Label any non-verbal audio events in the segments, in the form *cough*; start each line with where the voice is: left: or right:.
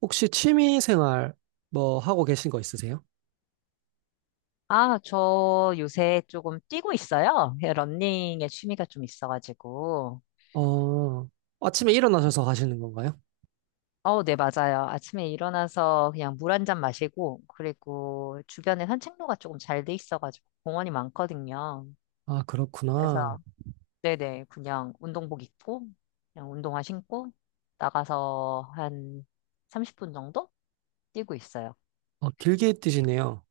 right: 혹시 취미 생활 뭐 하고 계신 거 있으세요?
left: 아, 저 요새 조금 뛰고 있어요. 예, 러닝에 취미가 좀 있어가지고.
right: 어, 아침에 일어나셔서 하시는 건가요?
left: 어, 네, 맞아요. 아침에 일어나서 그냥 물 한 잔 마시고, 그리고 주변에 산책로가 조금 잘 돼 있어가지고 공원이 많거든요.
right: 아,
left: 그래서,
right: 그렇구나.
left: 네네, 그냥 운동복 입고, 그냥 운동화 신고, 나가서 한 30분 정도 뛰고 있어요.
right: 어, 길게 뛰시네요.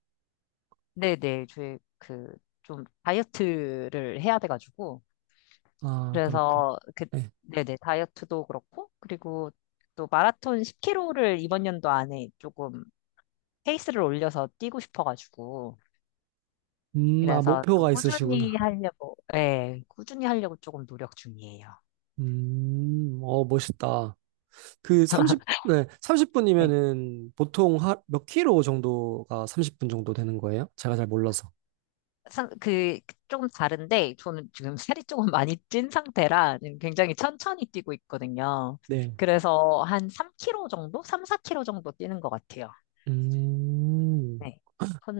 left: 네네, 저희 그 좀 다이어트를 해야 돼가지고,
right: 아, 그렇구나.
left: 그래서 그
right: 네.
left: 네네 다이어트도 그렇고 그리고 또 마라톤 10km를 이번 연도 안에 조금 페이스를 올려서 뛰고 싶어가지고
right: 아,
left: 그래서 좀
right: 목표가
left: 꾸준히
right: 있으시구나.
left: 하려고, 예, 꾸준히 하려고 조금 노력 중이에요.
right: 어, 멋있다.
left: *laughs*
right: 네,
left: 네.
right: 30분이면은 보통 몇 킬로 정도가 30분 정도 되는 거예요? 제가 잘 몰라서.
left: 그 조금 다른데 저는 지금 살이 조금 많이 찐 상태라 굉장히 천천히 뛰고 있거든요.
right: 네.
left: 그래서 한 3km 정도, 3, 4km 정도 뛰는 것 같아요.
right: 음,
left: 네.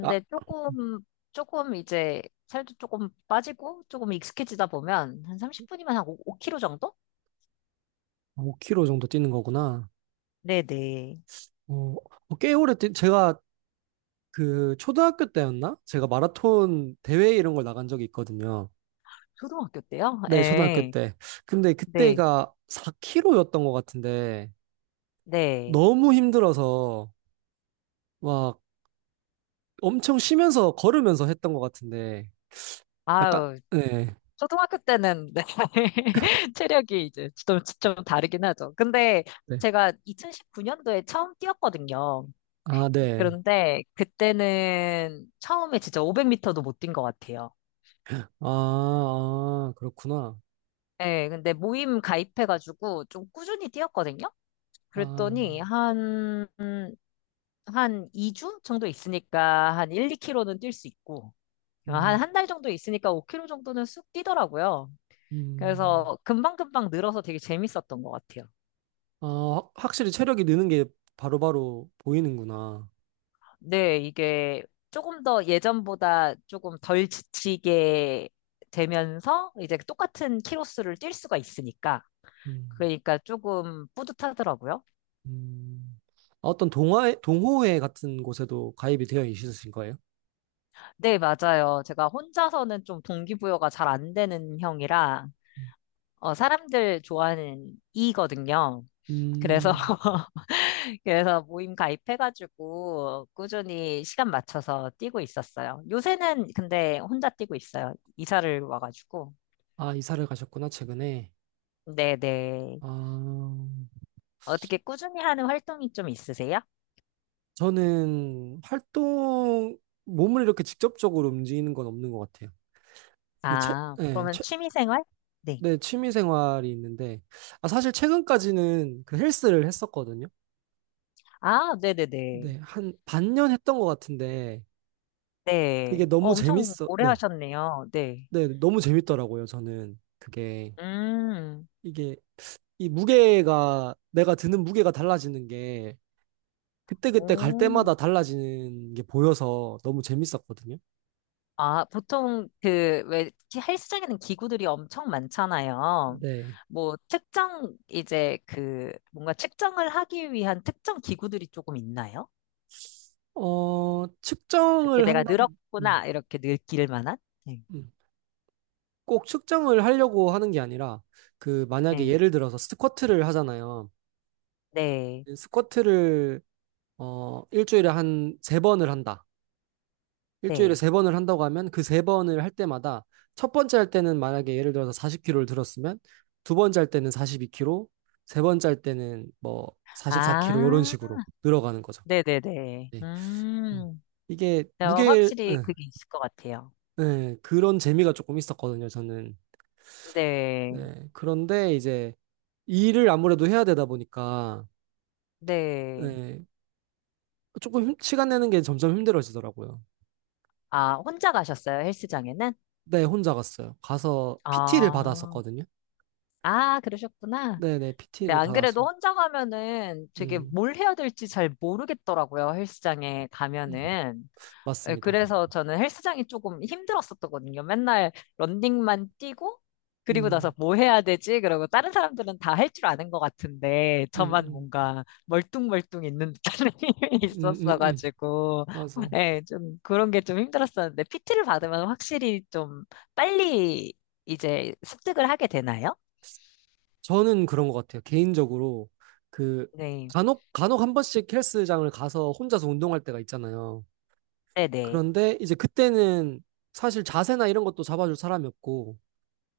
right: 아,
left: 조금 이제 살도 조금 빠지고 조금 익숙해지다 보면 한 30분이면 한 5kg 정도?
right: 5킬로 정도 뛰는 거구나.
left: 네네.
right: 어, 어, 제가 그 초등학교 때였나? 제가 마라톤 대회 이런 걸 나간 적이 있거든요.
left: 초등학교 때요?
right: 네, 초등학교
left: 예.
right: 때. 근데
left: 네.
right: 그때가 4km였던 것 같은데
left: 네.
right: 너무 힘들어서 막 엄청 쉬면서 걸으면서 했던 것 같은데 약간
left: 아유,
right: 네.
left: 초등학교 때는 네. *laughs* 체력이 이제 좀 다르긴 하죠. 근데
right: 네.
left: 제가 2019년도에 처음 뛰었거든요.
right: 아, 네.
left: 그런데 그때는 처음에 진짜 500m도 못 뛴 것 같아요.
right: 아, 아, 그렇구나.
left: 예, 근데 모임 가입해가지고 좀 꾸준히 뛰었거든요.
right: 아,
left: 그랬더니 한 2주 정도 있으니까 한 1, 2 k 로는뛸 수 있고 한
right: 음,
left: 한 달 정도 있으니까 5 k 로 정도는 쑥 뛰더라고요.
right: 음.
left: 그래서 금방금방 늘어서 되게 재밌었던 것 같아요.
right: 아, 확실히 체력이 느는 게 바로바로 보이는구나.
left: 네, 이게 조금 더 예전보다 조금 덜 지치게 되면서 이제 똑같은 키로수를 뛸 수가 있으니까
right: 음.
left: 그러니까 조금 뿌듯하더라고요.
right: 음. 아, 어떤 동호회 같은 곳에도 가입이 되어 있으신 거예요?
left: 네, 맞아요. 제가 혼자서는 좀 동기부여가 잘 안 되는 형이라, 어, 사람들 좋아하는 이거든요. 그래서
right: 음.
left: *laughs* 그래서 모임 가입해가지고 꾸준히 시간 맞춰서 뛰고 있었어요. 요새는 근데 혼자 뛰고 있어요. 이사를 와가지고.
right: 아, 이사를 가셨구나, 최근에.
left: 네네.
right: 아,
left: 어떻게 꾸준히 하는 활동이 좀 있으세요?
right: 저는 몸을 이렇게 직접적으로 움직이는 건 없는 것 같아요. 그, 채,
left: 아,
right: 네,
left: 그러면
right: 채,
left: 취미생활? 네.
right: 네, 취미 생활이 있는데, 아, 사실 최근까지는 그 헬스를 했었거든요.
left: 아, 네네네. 네.
right: 네, 한 반년 했던 것 같은데,
left: 네. 네.
right: 그게
left: 어, 엄청 오래
right: 네,
left: 하셨네요. 네.
right: 네, 너무 재밌더라고요, 저는. 그게,
left: 음,
right: 이게 이 무게가 내가 드는 무게가 달라지는 게 그때그때 갈
left: 오.
right: 때마다 달라지는 게 보여서 너무 재밌었거든요.
left: 아, 보통 그, 왜, 헬스장에는 기구들이 엄청 많잖아요.
right: 네.
left: 뭐, 특정, 이제 그, 뭔가 측정을 하기 위한 특정 기구들이 조금 있나요?
right: 어,
left: 그게 내가
right: 음,
left: 늘었구나, 이렇게 느낄 만한? 네,
right: 음. 꼭 측정을 하려고 하는 게 아니라 그 만약에
left: 네,
right: 예를 들어서 스쿼트를 하잖아요.
left: 네.
right: 스쿼트를 일주일에 한 세 번을 한다. 일주일에
left: 네.
right: 세 번을 한다고 하면 그 세 번을 할 때마다 첫 번째 할 때는 만약에 예를 들어서 40kg를 들었으면 두 번째 할 때는 42kg, 세 번째 할 때는 뭐 44kg 이런
left: 아,
right: 식으로 늘어가는 거죠.
left: 네네네.
right: 네. 음. 이게
left: 네,
right: 무게
left: 확실히
right: 응,
left: 그게 있을 것 같아요.
right: 네, 그런 재미가 조금 있었거든요. 저는
left: 네,
right: 네. 그런데 이제 일을 아무래도 해야 되다 보니까
left: 네.
right: 네, 조금 시간 내는 게 점점 힘들어지더라고요.
left: 아, 혼자 가셨어요, 헬스장에는?
right: 네, 혼자 갔어요. 가서 PT를
left: 아,
right: 받았었거든요.
left: 아, 그러셨구나.
right: 네네,
left: 근데
right: PT를
left: 안
right: 받아서.
left: 그래도 혼자 가면은 되게
right: 음.
left: 뭘 해야 될지 잘 모르겠더라고요, 헬스장에
right: 음.
left: 가면은. 예,
right: 맞습니다.
left: 그래서 저는 헬스장이 조금 힘들었었거든요. 맨날 런닝만 뛰고, 그리고 나서
right: 음,
left: 뭐 해야 되지? 그러고 다른 사람들은 다 할 줄 아는 것 같은데,
right: 음,
left: 저만
right: 음,
left: 뭔가 멀뚱멀뚱 있는 듯한 *laughs* 힘이
right: 음, 음, 음.
left: 있었어가지고,
right: 맞아요.
left: 예, 좀 그런 게 좀 힘들었었는데, PT를 받으면 확실히 좀 빨리 이제 습득을 하게 되나요?
right: 저는 그런 것 같아요. 개인적으로 그
left: 네,
right: 간혹 간혹 한 번씩 헬스장을 가서 혼자서 운동할 때가 있잖아요.
left: 네네.
right: 그런데 이제 그때는 사실 자세나 이런 것도 잡아줄 사람이 없고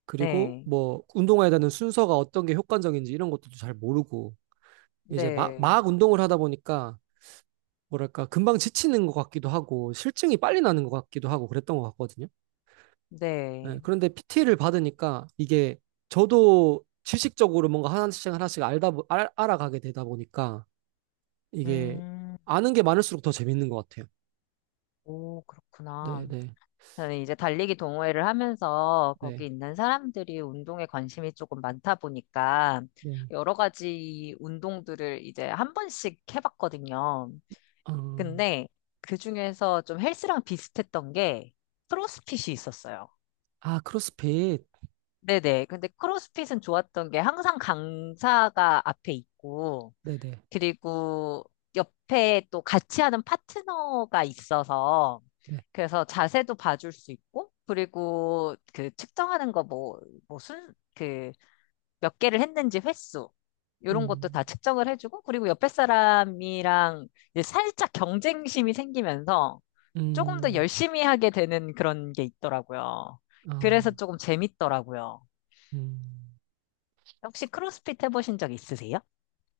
right: 그리고
left: 네.
right: 뭐 운동해야 되는 순서가 어떤 게 효과적인지 이런 것도 잘 모르고 이제 막,
left: 네,
right: 막 운동을 하다 보니까 뭐랄까 금방 지치는 것 같기도 하고 실증이 빨리 나는 것 같기도 하고 그랬던 것 같거든요. 네,
left: 네.
right: 그런데 PT를 받으니까 이게 저도 지식적으로 뭔가 하나씩 하나씩 알아가게 되다 보니까 이게
left: 음,
right: 아는 게 많을수록 더 재밌는 것 같아요.
left: 오,
right: 네,
left: 그렇구나.
right: 네,
left: 저는 이제 달리기 동호회를 하면서
right: 네,
left: 거기 있는 사람들이 운동에 관심이 조금 많다 보니까
right: 네.
left: 여러 가지 운동들을 이제 한 번씩 해봤거든요.
right: 어,
left: 근데 그 중에서 좀 헬스랑 비슷했던 게 크로스핏이 있었어요.
right: 아, 크로스핏.
left: 네네. 근데 크로스핏은 좋았던 게 항상 강사가 앞에 있고
right: 네, 네,
left: 그리고 옆에 또 같이 하는 파트너가 있어서
right: 네.
left: 그래서 자세도 봐줄 수 있고 그리고 그 측정하는 거, 뭐, 그 몇 개를 했는지 횟수 이런 것도 다
right: 음,
left: 측정을 해주고, 그리고 옆에 사람이랑 이제 살짝 경쟁심이 생기면서 조금 더
right: 음,
left: 열심히 하게 되는 그런 게 있더라고요. 그래서
right: 아,
left: 조금 재밌더라고요.
right: 음.
left: 혹시 크로스핏 해보신 적 있으세요?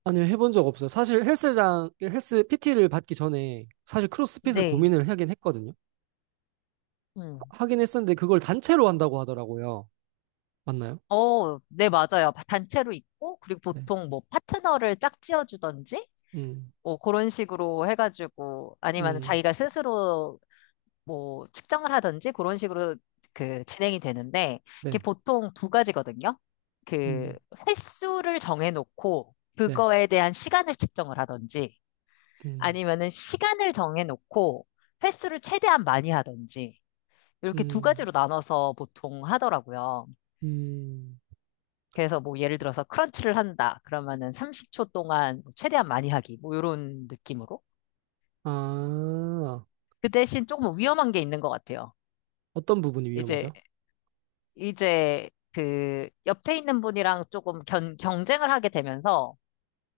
right: 아니요, 해본 적 없어요. 사실 헬스 PT를 받기 전에 사실 크로스핏을
left: 네.
right: 고민을 하긴 했거든요. 하긴 했었는데 그걸 단체로 한다고 하더라고요. 맞나요?
left: 어, 네, 맞아요. 단체로 있고, 그리고
right: 네.
left: 보통 뭐 파트너를 짝지어주던지,
right: 음,
left: 뭐 그런 식으로 해가지고, 아니면
right: 음.
left: 자기가 스스로 뭐 측정을 하던지, 그런 식으로 그 진행이 되는데, 이게
right: 네.
left: 보통 두 가지거든요. 그
right: 음,
left: 횟수를 정해놓고,
right: 네.
left: 그거에 대한 시간을 측정을 하던지,
right: 음,
left: 아니면은 시간을 정해놓고, 횟수를 최대한 많이 하던지, 이렇게 두
right: 음,
left: 가지로 나눠서 보통 하더라고요.
right: 음.
left: 그래서 뭐 예를 들어서 크런치를 한다. 그러면은 30초 동안 뭐 최대한 많이 하기. 뭐 이런 느낌으로.
right: 아,
left: 그 대신 조금 위험한 게 있는 것 같아요.
right: 어떤 부분이
left: 이제,
right: 위험하죠?
left: 이제 그 옆에 있는 분이랑 조금 경쟁을 하게 되면서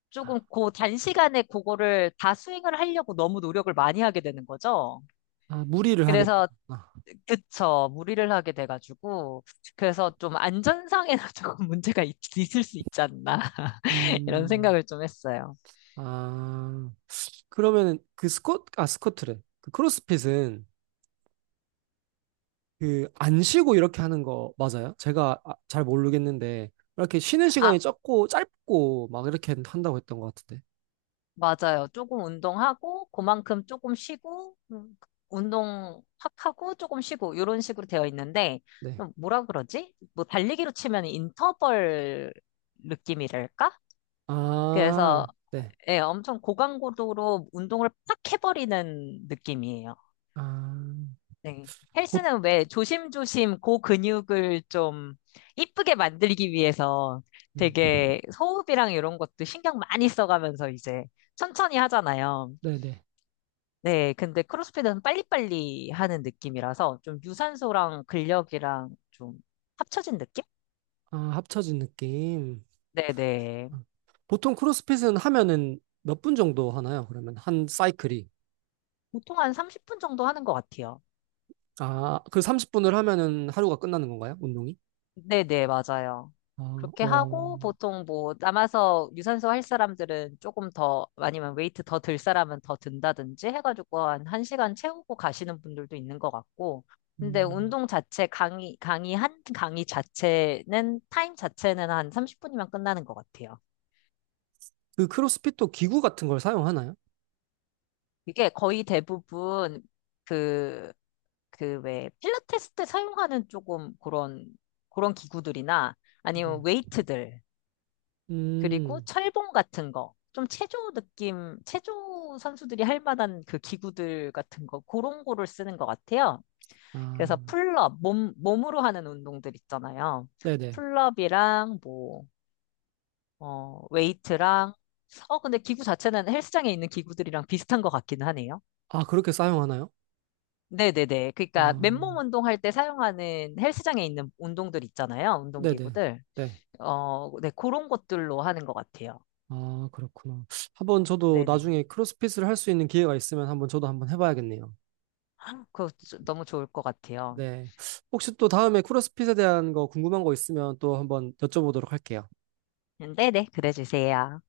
left: 조금
right: 아,
left: 그 단시간에 그거를 다 스윙을 하려고 너무 노력을 많이 하게 되는 거죠.
right: 아, 무리를 하게
left: 그래서,
right: 되는구나.
left: 그쵸. 무리를 하게 돼가지고. 그래서 좀 안전상에는 *laughs* 조금 문제가 있을 수 있지 않나. *laughs* 이런
right: 음,
left: 생각을 좀 했어요.
right: 아, 그러면은 그 스쿼트, 아, 스쿼트래. 그 크로스핏은 그 안 쉬고 이렇게 하는 거 맞아요? 제가 잘 모르겠는데, 이렇게 쉬는 시간이
left: 아,
right: 적고 짧고 막 이렇게 한다고 했던 것 같은데.
left: 맞아요. 조금 운동하고, 그만큼 조금 쉬고, 운동 확 하고, 조금 쉬고, 이런 식으로 되어 있는데,
right: 네.
left: 좀 뭐라 그러지? 뭐, 달리기로 치면 인터벌 느낌이랄까? 그래서,
right: 아, 네.
left: 예, 엄청 고강고도로 운동을 팍 해버리는 느낌이에요.
right: 아,
left: 네.
right: 보,
left: 헬스는 왜 조심조심 고근육을 좀 이쁘게 만들기 위해서
right: 음,
left: 되게 호흡이랑 이런 것도 신경 많이 써가면서 이제 천천히 하잖아요.
right: 네네.
left: 네, 근데 크로스핏은 빨리빨리 하는 느낌이라서 좀 유산소랑 근력이랑 좀 합쳐진 느낌?
right: 아, 합쳐진 느낌.
left: 네네.
right: 보통 크로스핏은 하면은 몇 분 정도 하나요? 그러면 한 사이클이.
left: 보통 한 30분 정도 하는 것 같아요.
right: 아, 그 30분을 하면은 하루가 끝나는 건가요? 운동이?
left: 네네, 맞아요.
right: 아,
left: 그렇게
right: 와.
left: 하고 보통 뭐 남아서 유산소 할 사람들은 조금 더 아니면 웨이트 더 들 사람은 더 든다든지 해가지고 한 1시간 채우고 가시는 분들도 있는 것 같고 근데
right: 음.
left: 운동 자체 강의 자체는 타임 자체는 한 30분이면 끝나는 것 같아요.
right: 그 크로스핏도 기구 같은 걸 사용하나요?
left: 이게 거의 대부분 그, 그 왜 필라테스 때 사용하는 조금 그런, 그런 기구들이나
right: 네.
left: 아니면 웨이트들, 그리고
right: 음.
left: 철봉 같은 거, 좀 체조 느낌, 체조 선수들이 할 만한 그 기구들 같은 거, 그런 거를 쓰는 것 같아요.
right: 아,
left: 그래서 풀업, 몸으로 하는 운동들 있잖아요.
right: 네네.
left: 풀업이랑 뭐, 어, 웨이트랑, 어, 근데 기구 자체는 헬스장에 있는 기구들이랑 비슷한 것 같기는 하네요.
right: 아, 그렇게 사용하나요?
left: 네네네. 그러니까 맨몸
right: 아,
left: 운동할 때 사용하는 헬스장에 있는 운동들 있잖아요.
right: 네네.
left: 운동기구들.
right: 네.
left: 어, 네, 그런 것들로 하는 것 같아요.
right: 아, 그렇구나. 한번 저도
left: 네네.
right: 나중에 크로스핏을 할 수 있는 기회가 있으면 한번 저도 한번 해봐야겠네요.
left: 너무 좋을 것 같아요.
right: 네. 혹시 또 다음에 크로스핏에 대한 거 궁금한 거 있으면 또 한번 여쭤보도록 할게요.
left: 네네. 그래 주세요.